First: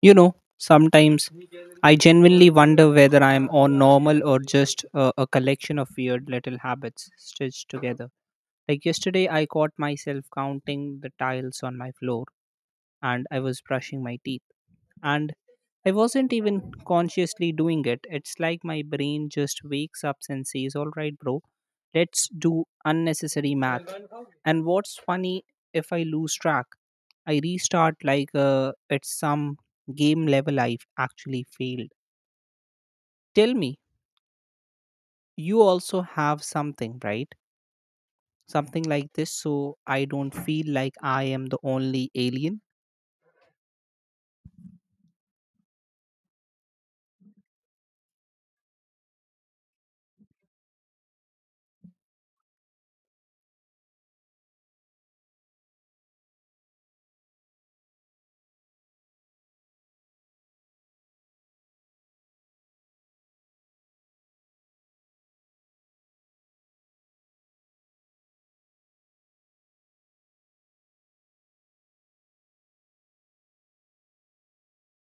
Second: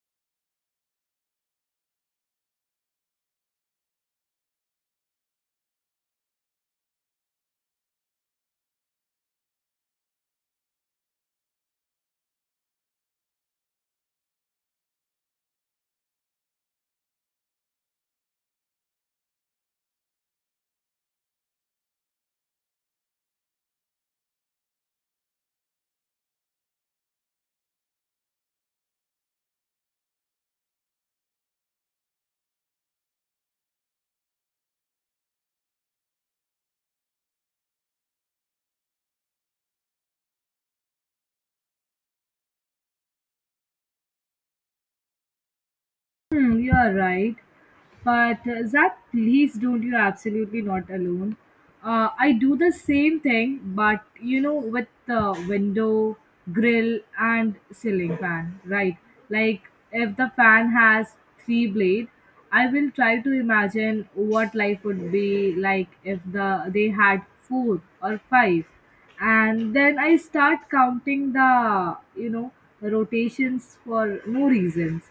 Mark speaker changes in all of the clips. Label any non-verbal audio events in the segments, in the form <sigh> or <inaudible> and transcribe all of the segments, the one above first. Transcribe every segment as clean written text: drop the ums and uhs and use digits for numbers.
Speaker 1: You know, sometimes I genuinely wonder whether I am on normal or just a collection of weird little habits stitched together. Like yesterday, I caught myself counting the tiles on my floor and I was brushing my teeth. And I wasn't even consciously doing it. It's like my brain just wakes up and says, All right, bro, let's do unnecessary math. And what's funny, if I lose track, I restart like it's some game level I've actually failed. Tell me, you also have something, right? Something like this, so I don't feel like I am the only alien.
Speaker 2: Hmm, you are right. But Zach, please don't. You're absolutely not alone. I do the same thing, but with the window, grill, and ceiling fan, right? Like, if the fan has three blade, I will try to imagine what life would be like if they had four or five, and then I start counting the you know rotations for no reasons.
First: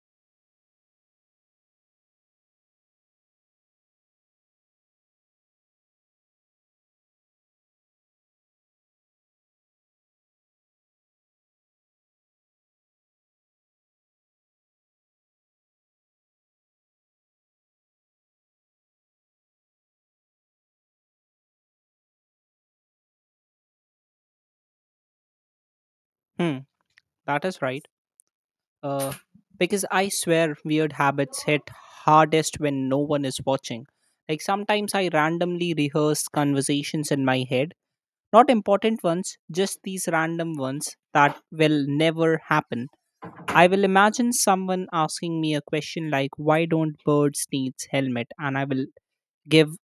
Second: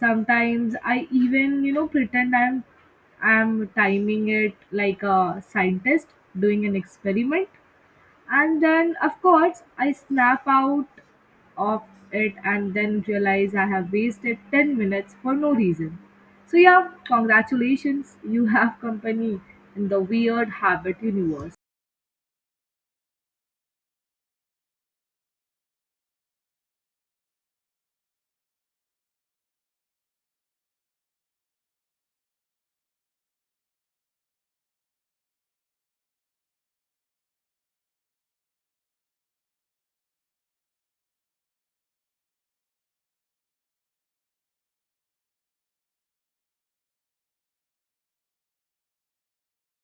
Speaker 2: Sometimes I even pretend I'm timing it like a scientist doing an experiment. And then of course I snap out of it and then realize I have wasted 10 minutes for no reason. So yeah, congratulations, you have company in the weird habit universe.
Speaker 1: Hmm, that is right. Uh, because I swear weird habits hit hardest when no one is watching. Like sometimes I randomly rehearse conversations in my head. Not important ones, just these random ones that will never happen. I will imagine someone asking me a question like, Why don't birds need helmet? And I will give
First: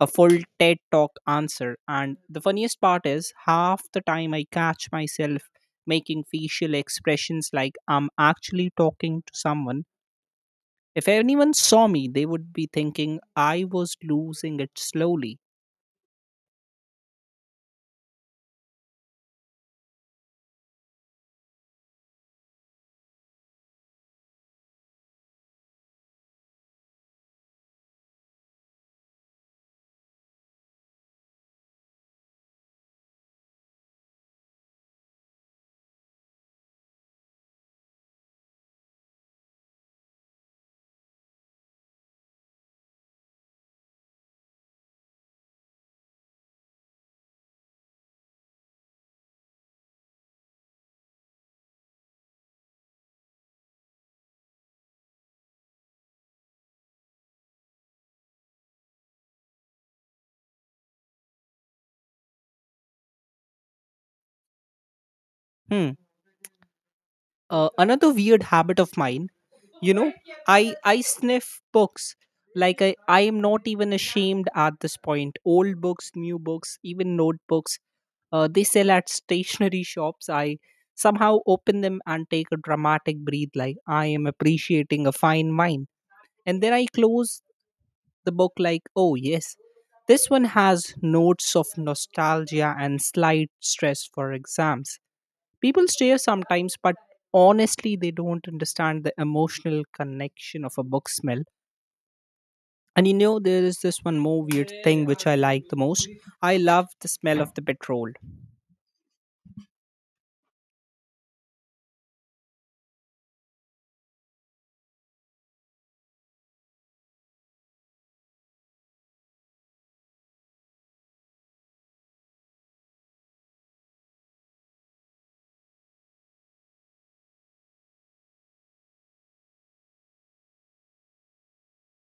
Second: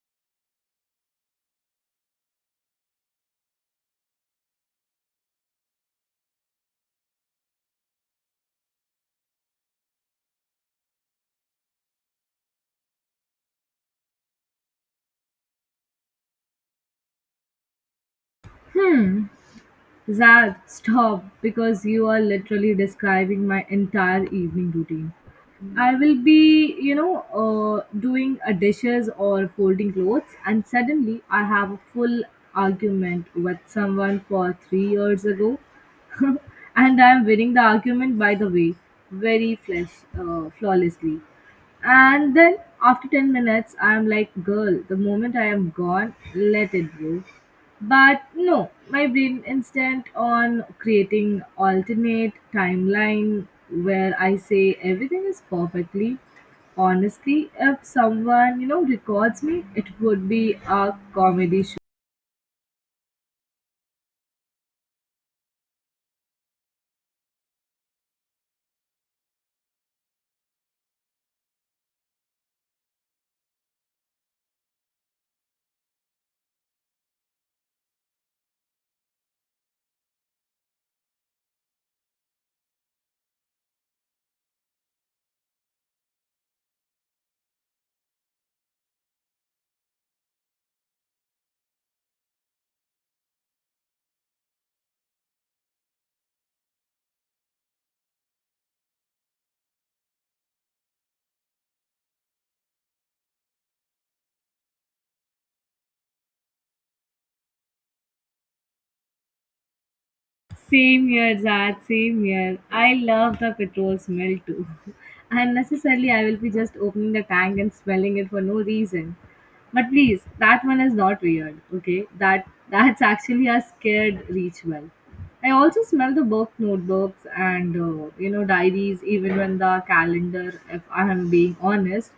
Speaker 1: a full TED talk answer. And the funniest part is, half the time I catch myself making facial expressions like I'm actually talking to someone. If anyone saw me, they would be thinking I was losing it slowly.
Speaker 2: Zad, stop, because you are literally describing my entire evening routine. I will be, doing a dishes or folding clothes, and suddenly I have a full argument with someone for 3 years ago, <laughs> and I am winning the argument by the way, very flesh, flawlessly. And then after 10 minutes, I'm like, girl, the moment I am gone, let it go. But no, my brain instant on creating alternate timeline where I say everything is perfectly. Honestly, if someone records me, it would be a comedy.
Speaker 1: Hmm. Another weird habit of mine, you know I sniff books. Like I am not even ashamed at this point. Old books, new books, even notebooks, they sell at stationery shops. I somehow open them and take a dramatic breath like I am appreciating a fine wine, and then I close the book like, oh, yes, this one has notes of nostalgia and slight stress for exams. People stare sometimes, but honestly, they don't understand the emotional connection of a book smell. And there is this one more weird thing which I like the most. I love the smell of the petrol.
Speaker 2: Same here, Zad, same here. I love the petrol smell too. <laughs> Unnecessarily, I will be just opening the tank and smelling it for no reason. But please, that one is not weird, okay? That's actually a scared ritual. I also smell the book notebooks and, diaries, even when the calendar, if I am being honest.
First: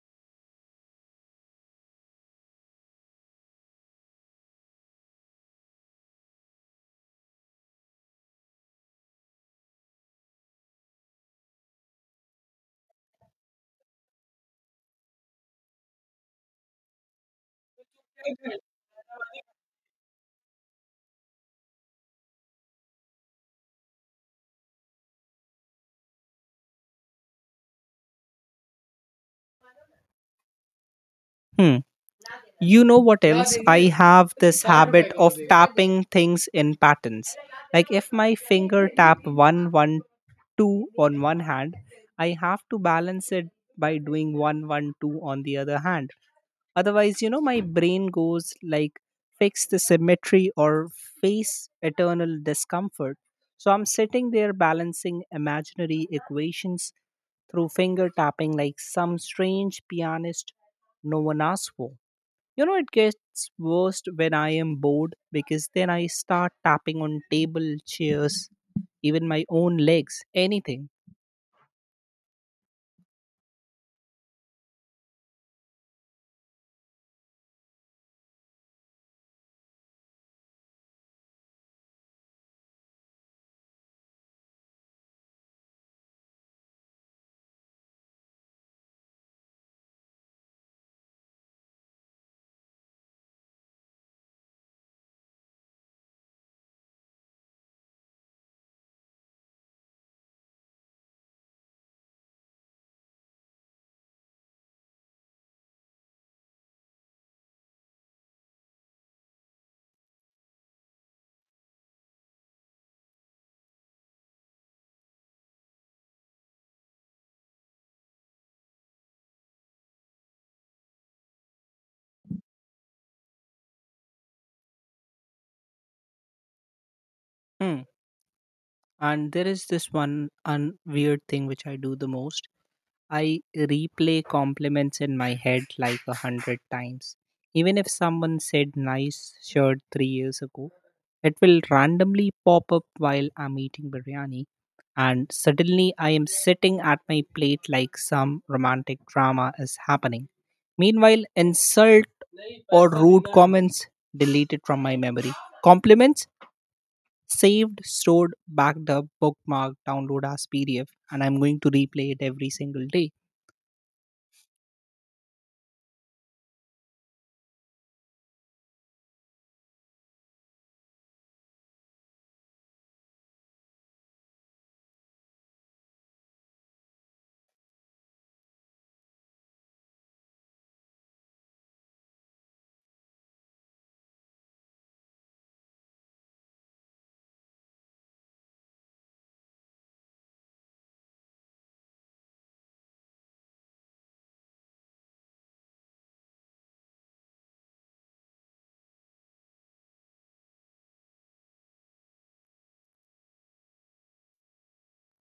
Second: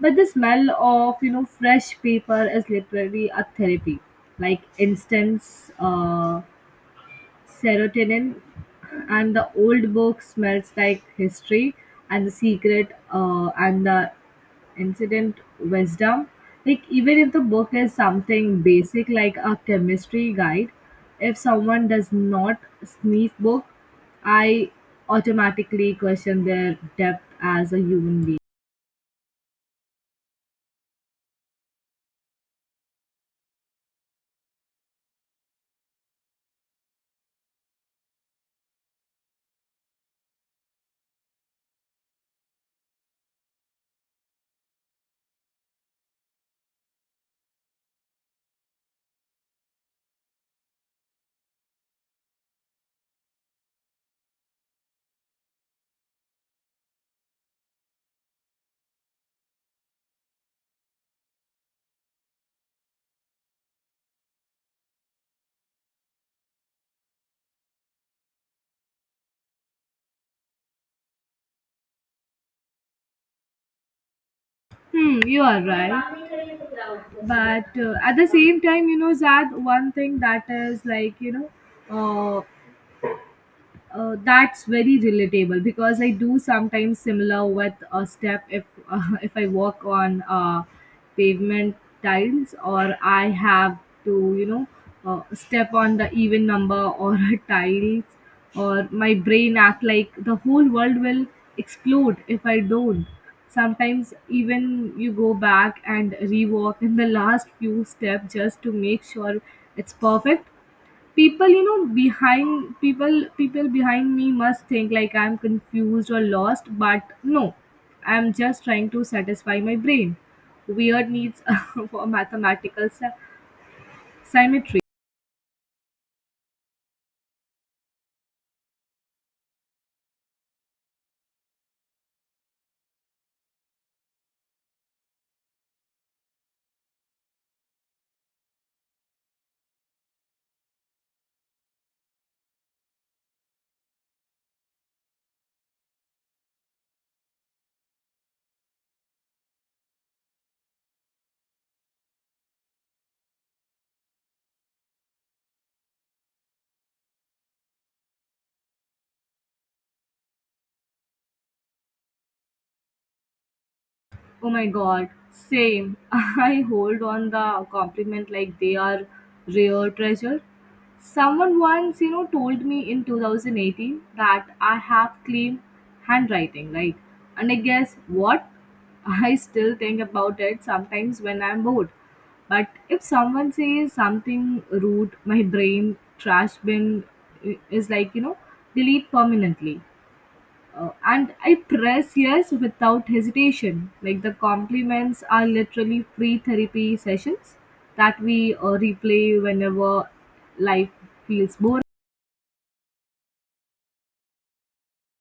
Speaker 2: But the smell of, fresh paper is literally a therapy. Like instance, serotonin and the old book smells like history and the secret and the incident wisdom. Like even if the book is something basic like a chemistry guide, if someone does not sniff book, I automatically question their depth as a human being.
Speaker 1: Hmm. You know what else? I have this habit of tapping things in patterns. Like if my finger tap one, one, two on one hand, I have to balance it by doing one, one, two on the other hand. Otherwise, my brain goes like, fix the symmetry or face eternal discomfort. So I'm sitting there balancing imaginary equations through finger tapping like some strange pianist no one asked for. It gets worst when I am bored, because then I start tapping on table, chairs, even my own legs, anything.
Speaker 2: Hmm, you are right. But at the same time, zad, one thing that is like, uh, that's very relatable, because I do sometimes similar with a step. If <laughs> if I walk on pavement tiles, or I have to step on the even number or <laughs> a tiles, or my brain act like the whole world will explode if I don't. Sometimes even you go back and rewalk in the <laughs> last few steps just to make sure it's perfect. People behind people behind me must think like I'm confused or lost, but no, I'm just trying to satisfy my brain weird needs <laughs> for symmetry.
Speaker 1: Hmm. And there is this one weird thing which I do the most. I replay compliments in my head like 100 times. Even if someone said nice shirt 3 years ago, it will randomly pop up while I'm eating biryani, and suddenly I am sitting at my plate like some romantic drama is happening. Meanwhile, insult or rude comments deleted from my memory. Compliments saved, stored, backed up, bookmarked, download as PDF, and I'm going to replay it every single day.
Speaker 2: Oh my god, same. <laughs> I hold on the compliment like they are rare treasure. Someone once, told me in 2018 that I have clean handwriting, right? And I guess what? <laughs> I still think about it sometimes when I'm bored. But if someone says something rude, my brain trash bin is like, delete permanently. And I press yes without hesitation. Like the compliments are literally free therapy sessions that we replay whenever life feels boring.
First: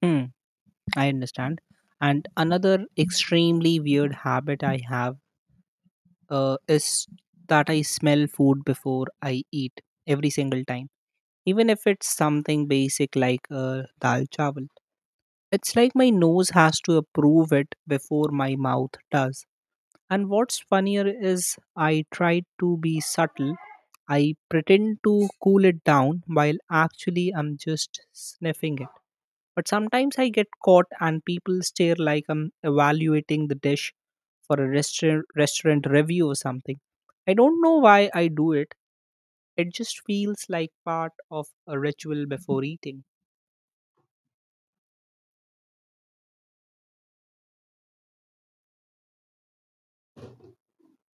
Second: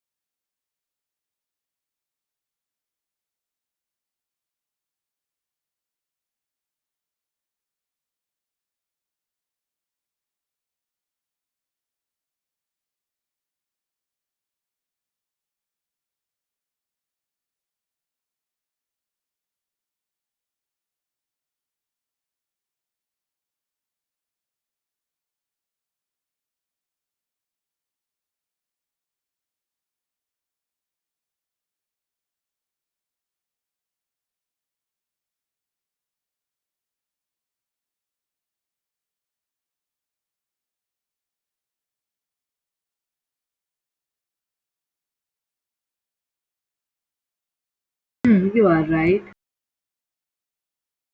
Speaker 1: Hmm, I understand. And another extremely weird habit I have, is that I smell food before I eat every single time, even if it's something basic like dal chawal. It's like my nose has to approve it before my mouth does. And what's funnier is I tried to be subtle. I pretend to cool it down while actually I'm just sniffing it. But sometimes I get caught and people stare like I'm evaluating the dish for a restaurant review or something. I don't know why I do it. It just feels like part of a ritual before eating.
Speaker 2: Hmm, you are right.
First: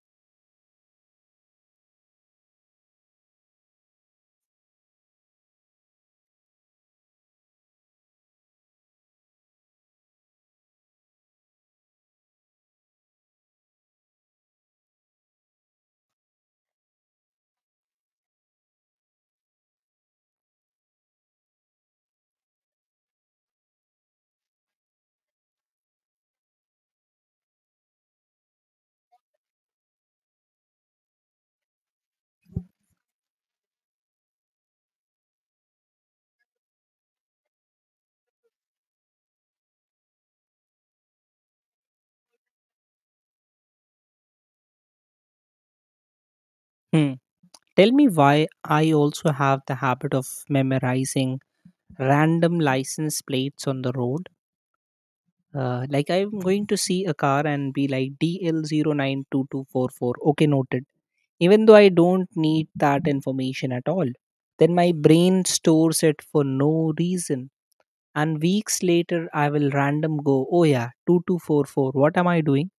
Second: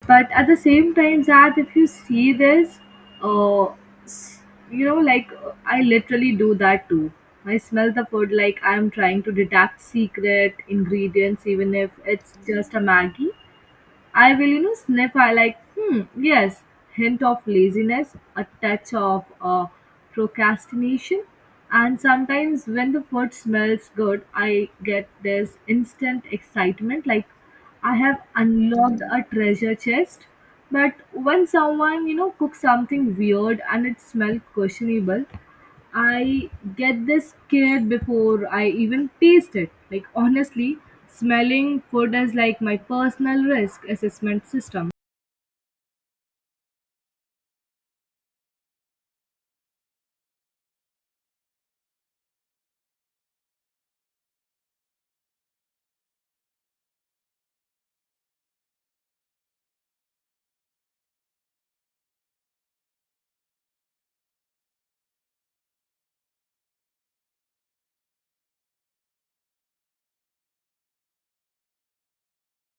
Speaker 2: But at the same time, Zad, if you see this, uh, s- I literally do that too. I smell the food like I'm trying to detect secret ingredients, even if it's just a Maggie. I will, sniff. I like, hmm, yes, hint of laziness, a touch of procrastination. And sometimes when the food smells good, I get this instant excitement like I have unlocked a treasure chest. But when someone, cooks something weird and it smells questionable, I get this scared before I even taste it. Like, honestly, smelling food is like my personal risk assessment system.
Speaker 1: Hmm. Tell me why I also have the habit of memorizing random license plates on the road. Like I'm going to see a car and be like DL 09 22 44. Okay, noted. Even though I don't need that information at all, then my brain stores it for no reason. And weeks later, I will random go, oh yeah, 2244. What am I doing?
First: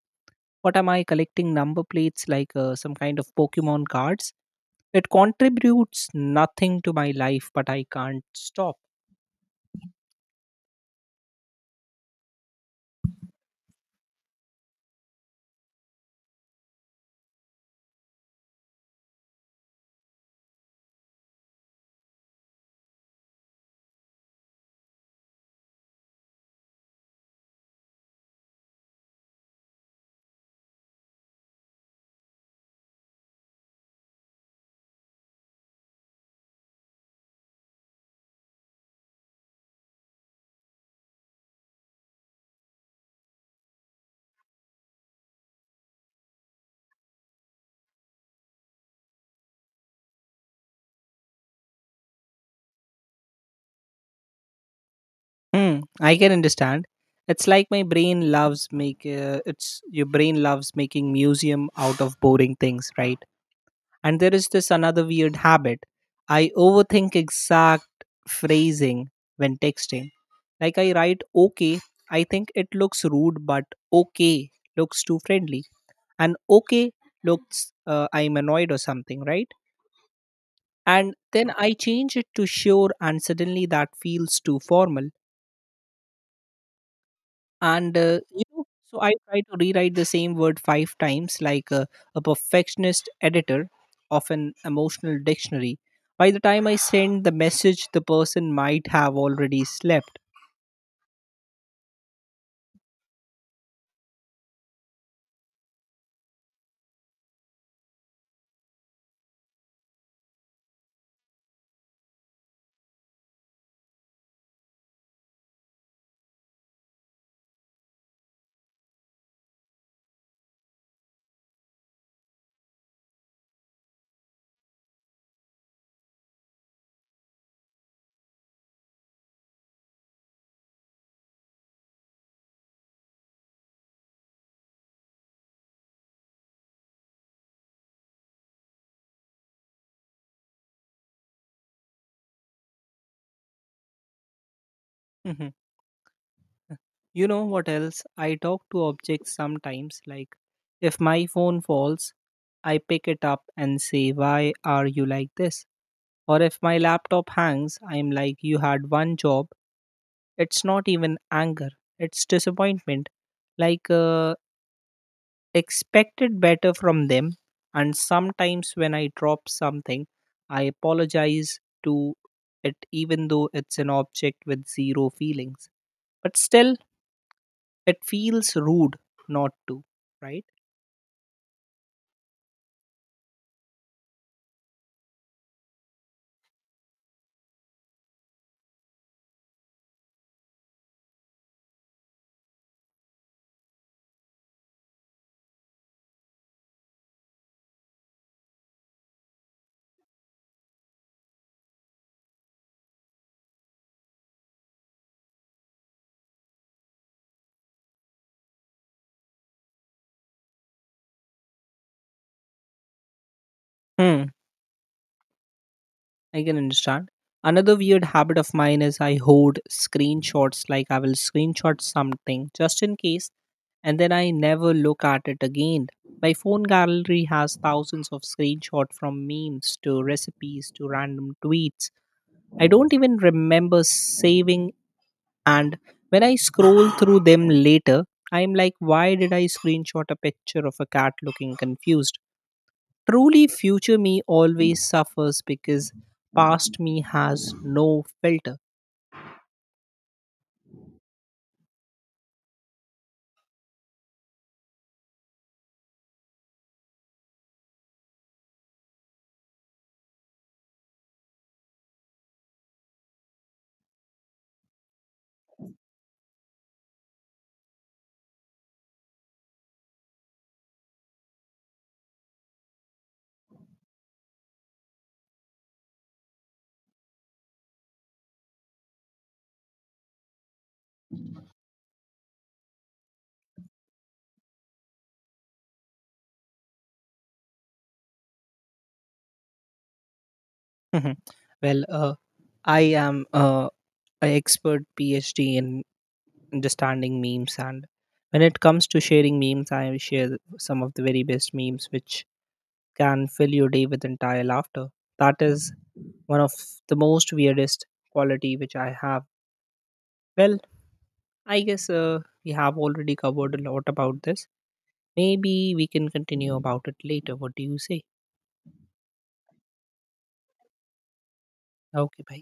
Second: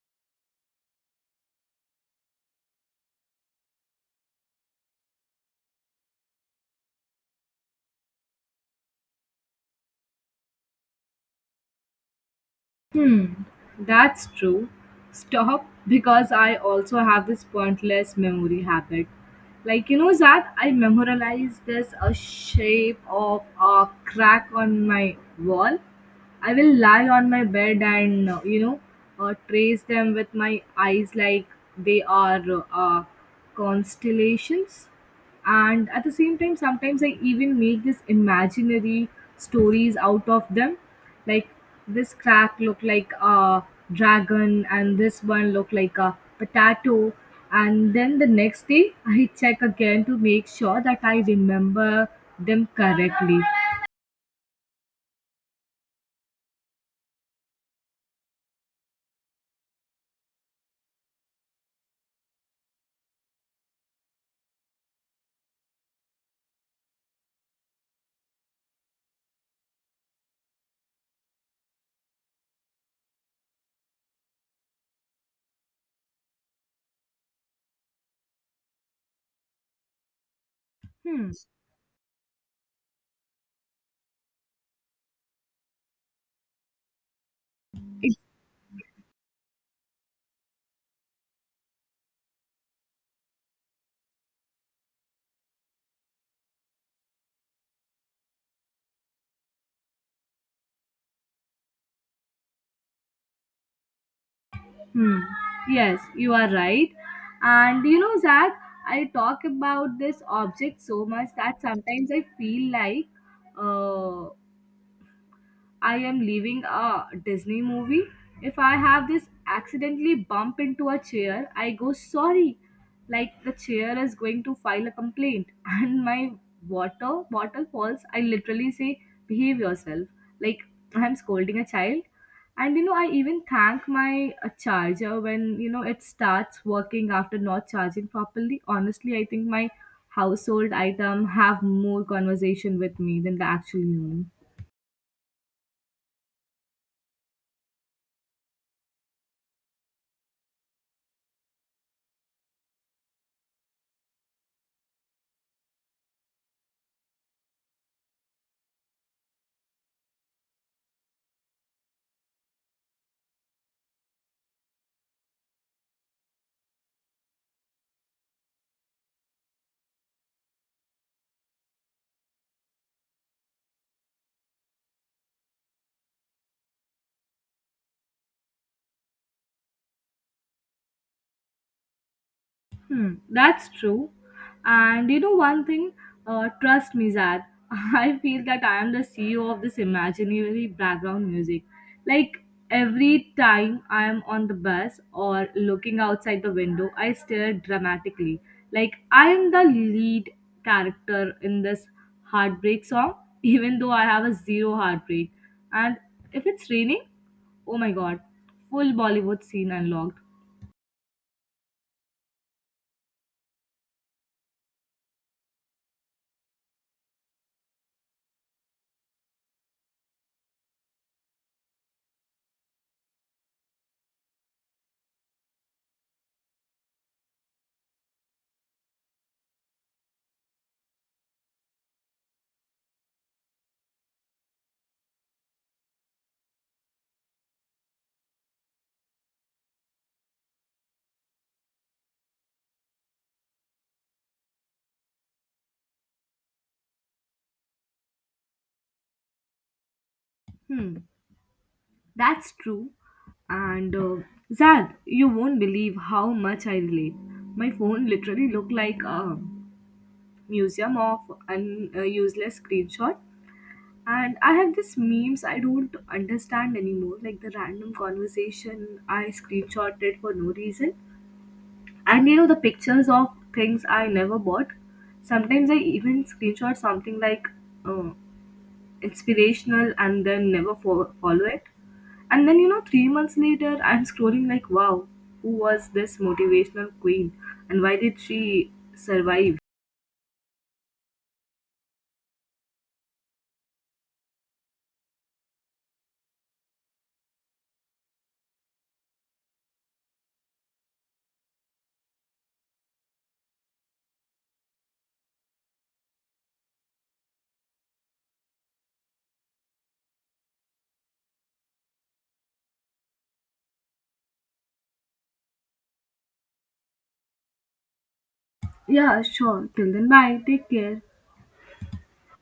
Speaker 1: What am I collecting number plates like some kind of Pokemon cards? It contributes nothing to my life, but I can't stop.
Speaker 2: Hmm. That's true. Stop, because I also have this pointless memory habit. Like you know that I memorialize this a shape of a crack on my wall. I will lie on my bed and trace them with my eyes like they are constellations. And at the same time, sometimes I even make these imaginary stories out of them, like this crack look like a dragon and this one look like a potato. And then the next day I check again to make sure that I remember them correctly.
Speaker 1: Hmm, I can understand. It's like my brain loves make it's your brain loves making museum out of boring things, right? And there is this another weird habit. I overthink exact phrasing when texting. Like I write okay, I think it looks rude, but okay looks too friendly, and okay looks I'm annoyed or something, right? And
Speaker 2: Hmm.
Speaker 1: then I change it to sure, and suddenly that feels too formal, and
Speaker 2: It.
Speaker 1: so I try to rewrite the same word five times like a perfectionist editor of an emotional dictionary. By the time I send the message, the person might have already slept.
Speaker 2: Hmm. Yes, you are right. And zach, I talk about this object so much that sometimes I feel like uh, I am leaving a Disney movie. If I have this accidentally bump into a chair, I go sorry. Like the chair is going to file a complaint. <laughs> And my water bottle falls. I literally say, behave yourself. Like I'm scolding a child. And I even thank my charger when it starts working after not charging properly. Honestly, I think my household item have more conversation with me than the actual human.
Speaker 1: Mhm. You know what else, I talk to objects sometimes. Like if my phone falls, I pick it up and say, why are you like this? Or if my laptop hangs, I'm like, you had one job. It's not even anger, it's disappointment. Like, expected better from them. And sometimes when I drop something, I apologize to it, even though it's an object with zero feelings. But still, it feels rude not to, right?
Speaker 2: Hmm, that's true. And one thing, trust me, Zad, <laughs> I feel that I am the CEO of this imaginary background music. Like every time I am on the bus or looking outside the window, I stare dramatically. Like I am the lead character in this heartbreak song, <laughs> even though I have a zero heartbreak. And if it's raining, oh my god, full Bollywood scene unlocked.
Speaker 1: Hmm. I can understand. Another weird habit of mine is I hoard screenshots, like I will screenshot something just in case, and then I never look at it again. My phone gallery has thousands of screenshots from memes to recipes to random tweets. I don't even remember saving, and when I scroll through them later, I'm like, why did I screenshot a picture of a cat looking confused? Truly, future me always suffers because past me has no filter.
Speaker 2: Hmm. That's true. And Zad, you won't believe how much I relate. My phone literally looked like a museum of useless screenshot. And I have these memes I don't understand anymore, like the random conversation I screenshotted for no reason. And the pictures of things I never bought. Sometimes I even screenshot something like, uh, inspirational and then never follow it. And then 3 months later I'm scrolling like wow, who was this motivational queen and why did she survive.
Speaker 1: <laughs> Mhm. Well, I am an expert PhD in understanding memes, and when it comes to sharing memes, I share some of the very best memes which can fill your day with entire laughter. That is one of the most weirdest quality which I have. Well, I guess we have already covered a lot about this. Maybe we can continue about it later. What do you say?
Speaker 2: Yeah, sure, till then bye, take care.
Speaker 1: Okay भाई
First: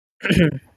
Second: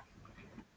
Speaker 1: <clears throat>